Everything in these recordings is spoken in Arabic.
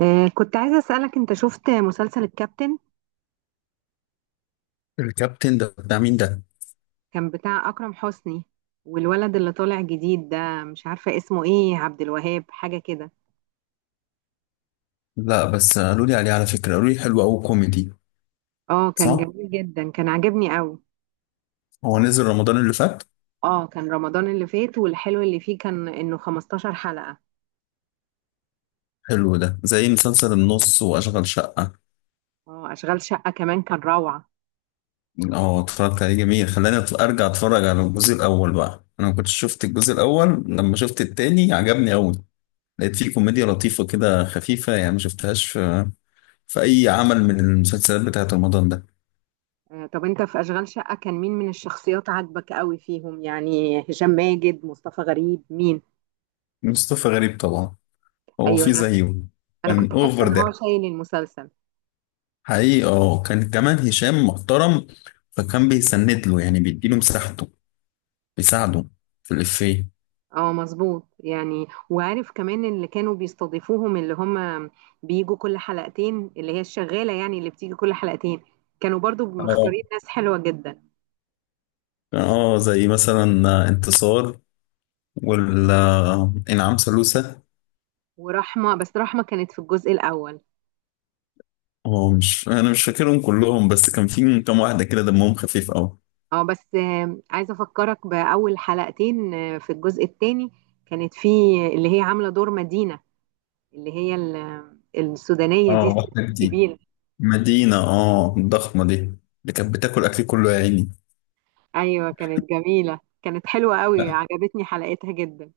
كنت عايزة أسألك، أنت شفت مسلسل الكابتن؟ الكابتن ده بتاع مين ده؟ كان بتاع أكرم حسني. والولد اللي طالع جديد ده مش عارفة اسمه إيه، عبد الوهاب حاجة كده. لا، بس قالوا لي عليه، على فكرة قالوا لي حلو أوي كوميدي. اه، كان صح؟ جميل جدا، كان عاجبني قوي. هو نزل رمضان اللي فات. اه، كان رمضان اللي فات، والحلو اللي فيه كان إنه 15 حلقة. حلو، ده زي مسلسل النص وأشغال شقة. اه، أشغال شقة كمان كان روعة. اه، اتفرجت عليه، جميل. خلاني أرجع أتفرج على الجزء الأول بقى، أنا ما كنتش شفت الجزء الأول، لما شفت التاني عجبني أوي. لقيت فيه كوميديا لطيفة كده، خفيفة، يعني ما شفتهاش في أي عمل من المسلسلات بتاعة رمضان ده. طب أنت في أشغال شقة، كان مين من الشخصيات عاجبك قوي فيهم؟ يعني هشام ماجد، مصطفى غريب، مين؟ مصطفى غريب طبعا. هو أيوة. فيه أنا زيه، أنا كان كنت حاسة أوفر إن هو ده شايل المسلسل. حقيقي. اه، كان كمان هشام محترم، فكان بيسند له، يعني بيديله مساحته، بيساعده في الإفيه. اه، مظبوط، يعني وعارف كمان اللي كانوا بيستضيفوهم، اللي هم بيجوا كل حلقتين، اللي هي الشغالة، يعني اللي بتيجي كل حلقتين، كانوا برضو اه. مختارين ناس حلوة جدا. اه، زي مثلا انتصار وال آه، انعام سالوسة. ورحمة، بس رحمة كانت في الجزء الأول. اه، مش انا مش فاكرهم كلهم، بس كان في كام واحدة كده دمهم خفيف قوي. اه بس عايزة أفكرك بأول حلقتين في الجزء الثاني، كانت في اللي هي عاملة دور مدينة، اللي هي السودانية دي، اه، الست واحدة جديدة. الكبيرة. مدينة، الضخمة دي اللي كانت بتاكل أكلي كله يا عيني. أيوة، كانت جميلة، كانت حلوة قوي، عجبتني حلقتها جدا.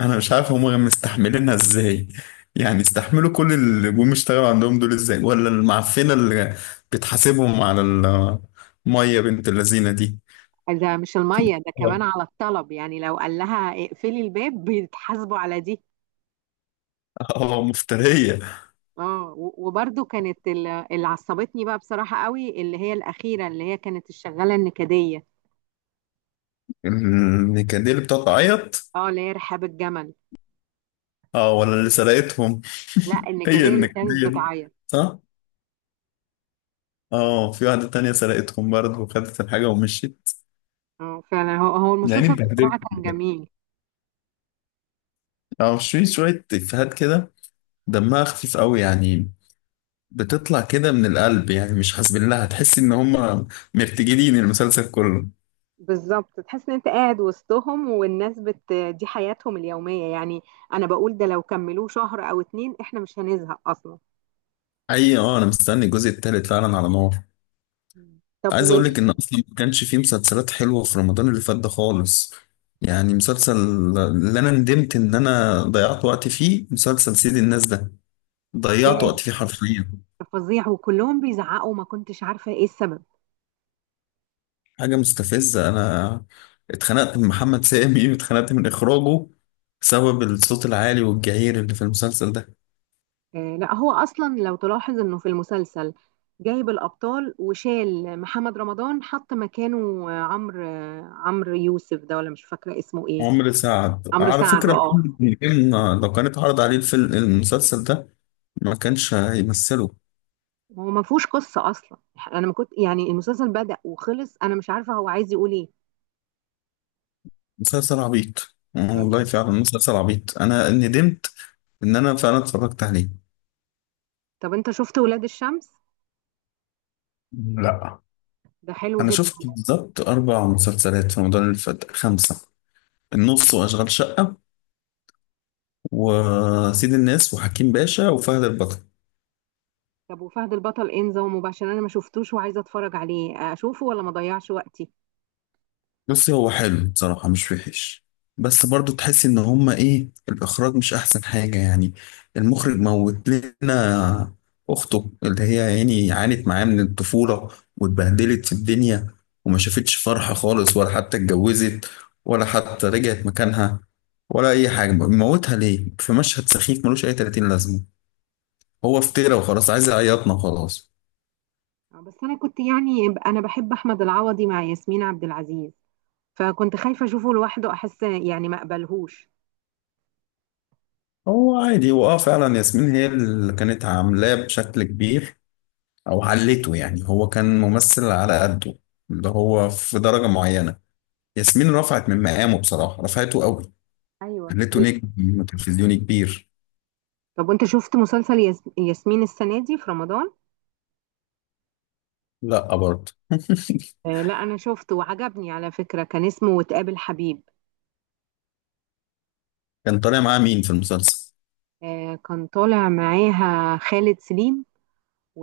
انا مش عارف هم مستحملينها ازاي، يعني استحملوا كل اللي جم اشتغلوا عندهم دول ازاي، ولا المعفنه اللي بتحاسبهم على الميه بنت اللذينه دي. ده مش المية، ده اه. كمان على الطلب، يعني لو قال لها اقفلي الباب بيتحاسبوا على دي. آه، مفتريه. اه، و- وبرضو كانت اللي عصبتني بقى بصراحة قوي، اللي هي الأخيرة، اللي هي كانت الشغالة النكدية. النكديه اللي بتقعد تعيط. اه، اللي هي رحاب الجمل. اه، ولا اللي سرقتهم. لا، هي النكدية اللي كانت النكديه دي، بتعيط. صح. اه، في واحده تانية سرقتهم برضه وخدت الحاجه ومشيت. اه، فعلا، هو يعني المسلسل بتبدلوا، بصراحة كان جميل. اه، في شويه افيهات كده دمها خفيف قوي، يعني بتطلع كده من القلب، يعني مش حاسبين لها. هتحس ان هم مرتجلين المسلسل كله. بالظبط، تحس ان انت قاعد وسطهم، والناس بت دي حياتهم اليومية يعني. انا بقول، ده لو كملوه شهر او 2 احنا مش هنزهق اصلا. اي، اه، انا مستني الجزء التالت فعلا على نار. طب. عايز اقول لك ان اصلا ما كانش فيه مسلسلات حلوه في رمضان اللي فات ده خالص. يعني مسلسل، اللي انا ندمت ان انا ضيعت وقت فيه، مسلسل سيد الناس ده ضيعت وقت فيه حرفيا. فظيع، وكلهم بيزعقوا، ما كنتش عارفة ايه السبب. حاجه مستفزه. انا اتخنقت من محمد سامي واتخنقت من اخراجه بسبب الصوت العالي والجعير اللي في المسلسل ده. لا، هو اصلا لو تلاحظ انه في المسلسل، جايب الابطال وشال محمد رمضان، حط مكانه عمرو يوسف ده، ولا مش فاكرة اسمه ايه. عمرو سعد، عمرو على سعد. فكرة، اه، محمد نجم لو كان اتعرض عليه الفيلم، المسلسل ده ما كانش هيمثله. هو ما فيهوش قصة اصلا. انا ما كنت، يعني المسلسل بدأ وخلص، انا مش عارفة هو عايز يقول ايه. مسلسل عبيط، آه مم. والله فعلا مسلسل عبيط. أنا ندمت إن أنا فعلا اتفرجت عليه. طب، انت شفت ولاد الشمس؟ لا. ده حلو أنا جدا. شفت بالظبط 4 مسلسلات في رمضان اللي فات، 5: النص وأشغال شقة وسيد الناس وحكيم باشا وفهد البطل. طب وفهد البطل، انزه ومباشر، انا ما شفتوش وعايزة اتفرج عليه، اشوفه ولا ما اضيعش وقتي؟ بس هو حلو بصراحة، مش وحش. بس برضو تحس ان هما ايه، الاخراج مش احسن حاجة يعني. المخرج موت لنا اخته، اللي هي يعني عانت معاه من الطفولة، واتبهدلت في الدنيا، وما شافتش فرحة خالص، ولا حتى اتجوزت، ولا حتى رجعت مكانها، ولا اي حاجة. موتها ليه في مشهد سخيف ملوش اي 30 لازمة. هو افترى وخلاص، عايز يعيطنا وخلاص. بس انا كنت يعني انا بحب احمد العوضي مع ياسمين عبد العزيز، فكنت خايفه اشوفه لوحده، احس يعني ما اقبلهوش. هو عادي. هو فعلا ياسمين هي اللي كانت عاملاه بشكل كبير، او علته، يعني هو كان ممثل على قده، اللي هو في درجة معينة. ياسمين رفعت من مقامه، بصراحة رفعته قوي، ايوه، خليته كتير. نجم تلفزيوني كبير. طب وانت شفت مسلسل ياسمين السنه دي في رمضان؟ لا برضه لا، انا شفته وعجبني على فكره، كان اسمه وتقابل حبيب. كان طالع معاه مين في المسلسل؟ كان طالع معاها خالد سليم. و...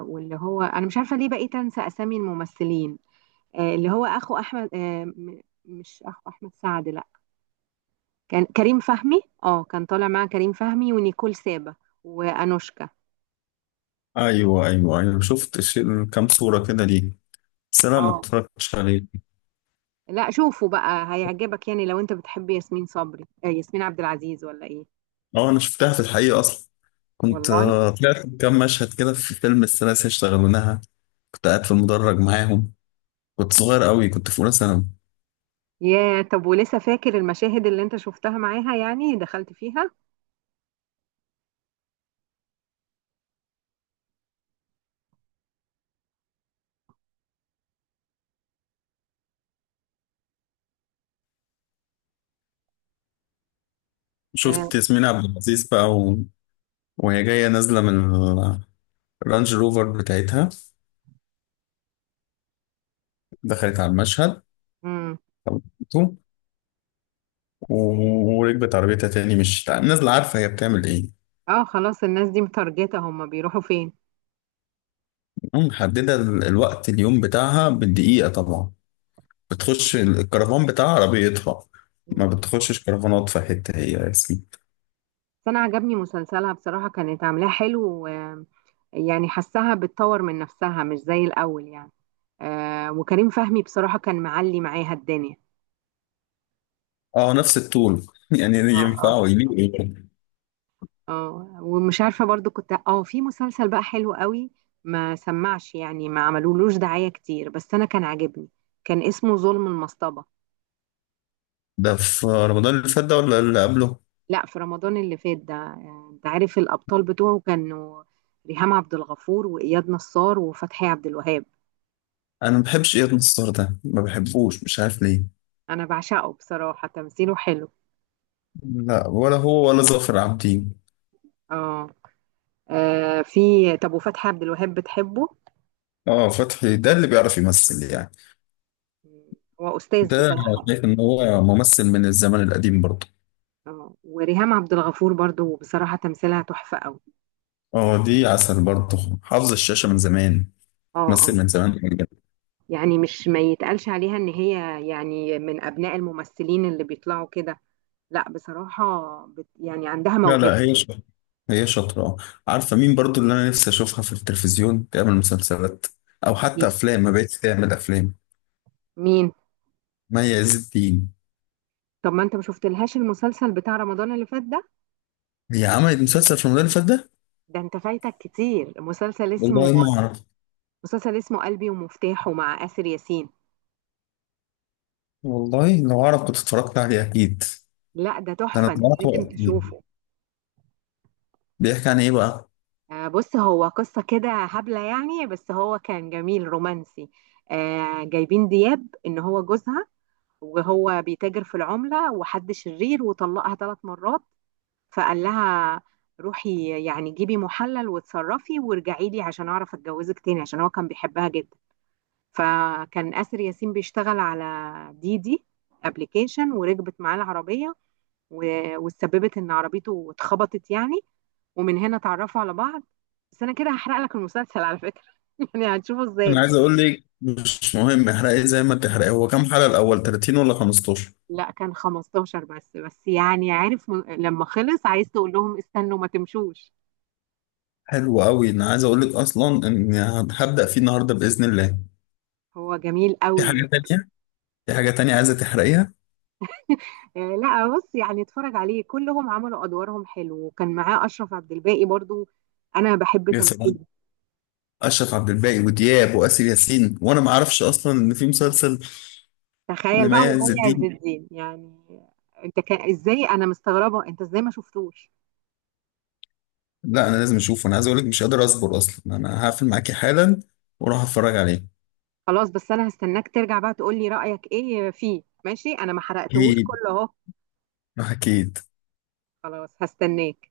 واللي هو، انا مش عارفه ليه بقيت انسى اسامي الممثلين. اللي هو اخو احمد مش اخو احمد سعد، لا. كان كريم فهمي، كان طالع مع كريم فهمي ونيكول سابا، وانوشكا. ايوه ايوه ايوه، شفت كام صورة كده ليه، بس انا ما اه، اتفرجتش عليه. لا، شوفوا بقى هيعجبك، يعني لو انت بتحب ياسمين صبري ياسمين عبد العزيز ولا ايه؟ اه، انا شفتها في الحقيقة اصلا. كنت والله. طلعت كام مشهد كده في فيلم الثلاثة اشتغلونها. كنت قاعد في المدرج معاهم. كنت صغير قوي، كنت في اولى ثانوي. يا طب، ولسه فاكر المشاهد اللي انت شفتها معاها، يعني دخلت فيها؟ اه. شفت ياسمين عبد العزيز بقى وهي جاية نازلة من الرانج روفر بتاعتها. دخلت على المشهد، مم. خبطته، و- وركبت عربيتها تاني، مش نازلة. عارفة هي بتعمل ايه؟ خلاص، الناس دي متارجتة، هم بيروحوا فين؟ محددة الوقت، اليوم بتاعها بالدقيقة طبعا. بتخش الكرفان بتاع عربيتها. ما مم. بتخشش كرفانات في حتة هي رسمي. بس انا عجبني مسلسلها بصراحة، كانت عاملاه حلو. يعني حسها بتطور من نفسها مش زي الاول يعني. وكريم فهمي بصراحة كان معلي معاها الدنيا. اه، نفس الطول. يعني اه، اه. ينفع ويليق. اه، ومش عارفه، برضو كنت في مسلسل بقى حلو قوي، ما سمعش يعني، ما عملولوش دعايه كتير، بس انا كان عاجبني. كان اسمه ظلم المصطبه. ده في رمضان اللي فات ده ولا اللي قبله؟ لا، في رمضان اللي فات ده. انت عارف الابطال بتوعه كانوا ريهام عبد الغفور، واياد نصار، وفتحي عبد الوهاب. انا ما بحبش اياد نصار ده، ما بحبوش مش عارف ليه. انا بعشقه بصراحه، تمثيله حلو. لا، ولا هو ولا ظافر عابدين. اه. في. طب وفتحي عبد الوهاب بتحبه؟ اه، فتحي ده اللي بيعرف يمثل يعني. مم. هو استاذ ده أنا بصراحه. شايف ان هو ممثل من الزمن القديم برضه. اه، وريهام عبد الغفور برضو، بصراحه تمثيلها تحفه قوي. اه، دي عسل برضه، حافظ الشاشة من زمان، اه، اه. تمثل من زمان بجد. يعني مش ما يتقالش عليها ان هي يعني من ابناء الممثلين اللي بيطلعوا كده. لا بصراحة، بت يعني عندها لا موهبة. لا، هي شاطرة. هي شاطرة، آه. عارفة مين برضه اللي انا نفسي اشوفها في التلفزيون تعمل مسلسلات او حتى افلام؟ ما بقتش تعمل افلام. مين؟ مي عز الدين. طب ما انت ما شفتلهاش المسلسل بتاع رمضان اللي فات ده؟ هي عملت مسلسل في رمضان اللي فات ده؟ ده انت فايتك كتير، والله ما اعرف. مسلسل اسمه قلبي ومفتاحه مع آسر ياسين. والله لو اعرف كنت اتفرجت عليه اكيد. لا، ده ده انا تحفة، انت اتفرجت لازم وقت. تشوفه. بيحكي عن ايه بقى؟ بص، هو قصة كده هبلة يعني، بس هو كان جميل رومانسي. جايبين دياب ان هو جوزها، وهو بيتاجر في العملة، وحد شرير، وطلقها 3 مرات. فقال لها روحي يعني جيبي محلل واتصرفي وارجعي لي، عشان اعرف اتجوزك تاني، عشان هو كان بيحبها جدا. فكان آسر ياسين بيشتغل على دي ابلكيشن، وركبت معاه العربية، و- واتسببت ان عربيته اتخبطت يعني. ومن هنا اتعرفوا على بعض. بس انا كده هحرق لك المسلسل على فكرة. يعني هتشوفه انا ازاي؟ عايز اقول لك مش مهم، احرقي زي ما تحرقي. هو كام حلقة الاول، 30 ولا 15؟ لا، كان 15 بس، يعني عارف، لما خلص عايز تقول لهم استنوا ما تمشوش. حلو قوي. انا عايز اقول لك اصلا ان هبدأ فيه النهارده بإذن الله. هو جميل في قوي. حاجة تانية، في حاجة تانية عايزة تحرقيها؟ لا، بص يعني اتفرج عليه، كلهم عملوا ادوارهم حلو، وكان معاه اشرف عبد الباقي برضو. انا بحب يا تمثيله. سلام، اشرف عبد الباقي ودياب واسر ياسين، وانا ما اعرفش اصلا ان في مسلسل تخيل بقى، لمي عز ومي عز الدين. الدين يعني، انت كان ازاي؟ انا مستغربه انت ازاي ما شفتوش. لا، انا لازم اشوفه. انا عايز اقول لك مش قادر اصبر اصلا، انا هقفل معاكي حالا واروح اتفرج عليه. خلاص، بس انا هستناك ترجع بقى تقول لي رايك ايه فيه، ماشي؟ انا ما حرقتهوش اكيد، كله اهو. اكيد. خلاص، هستناك.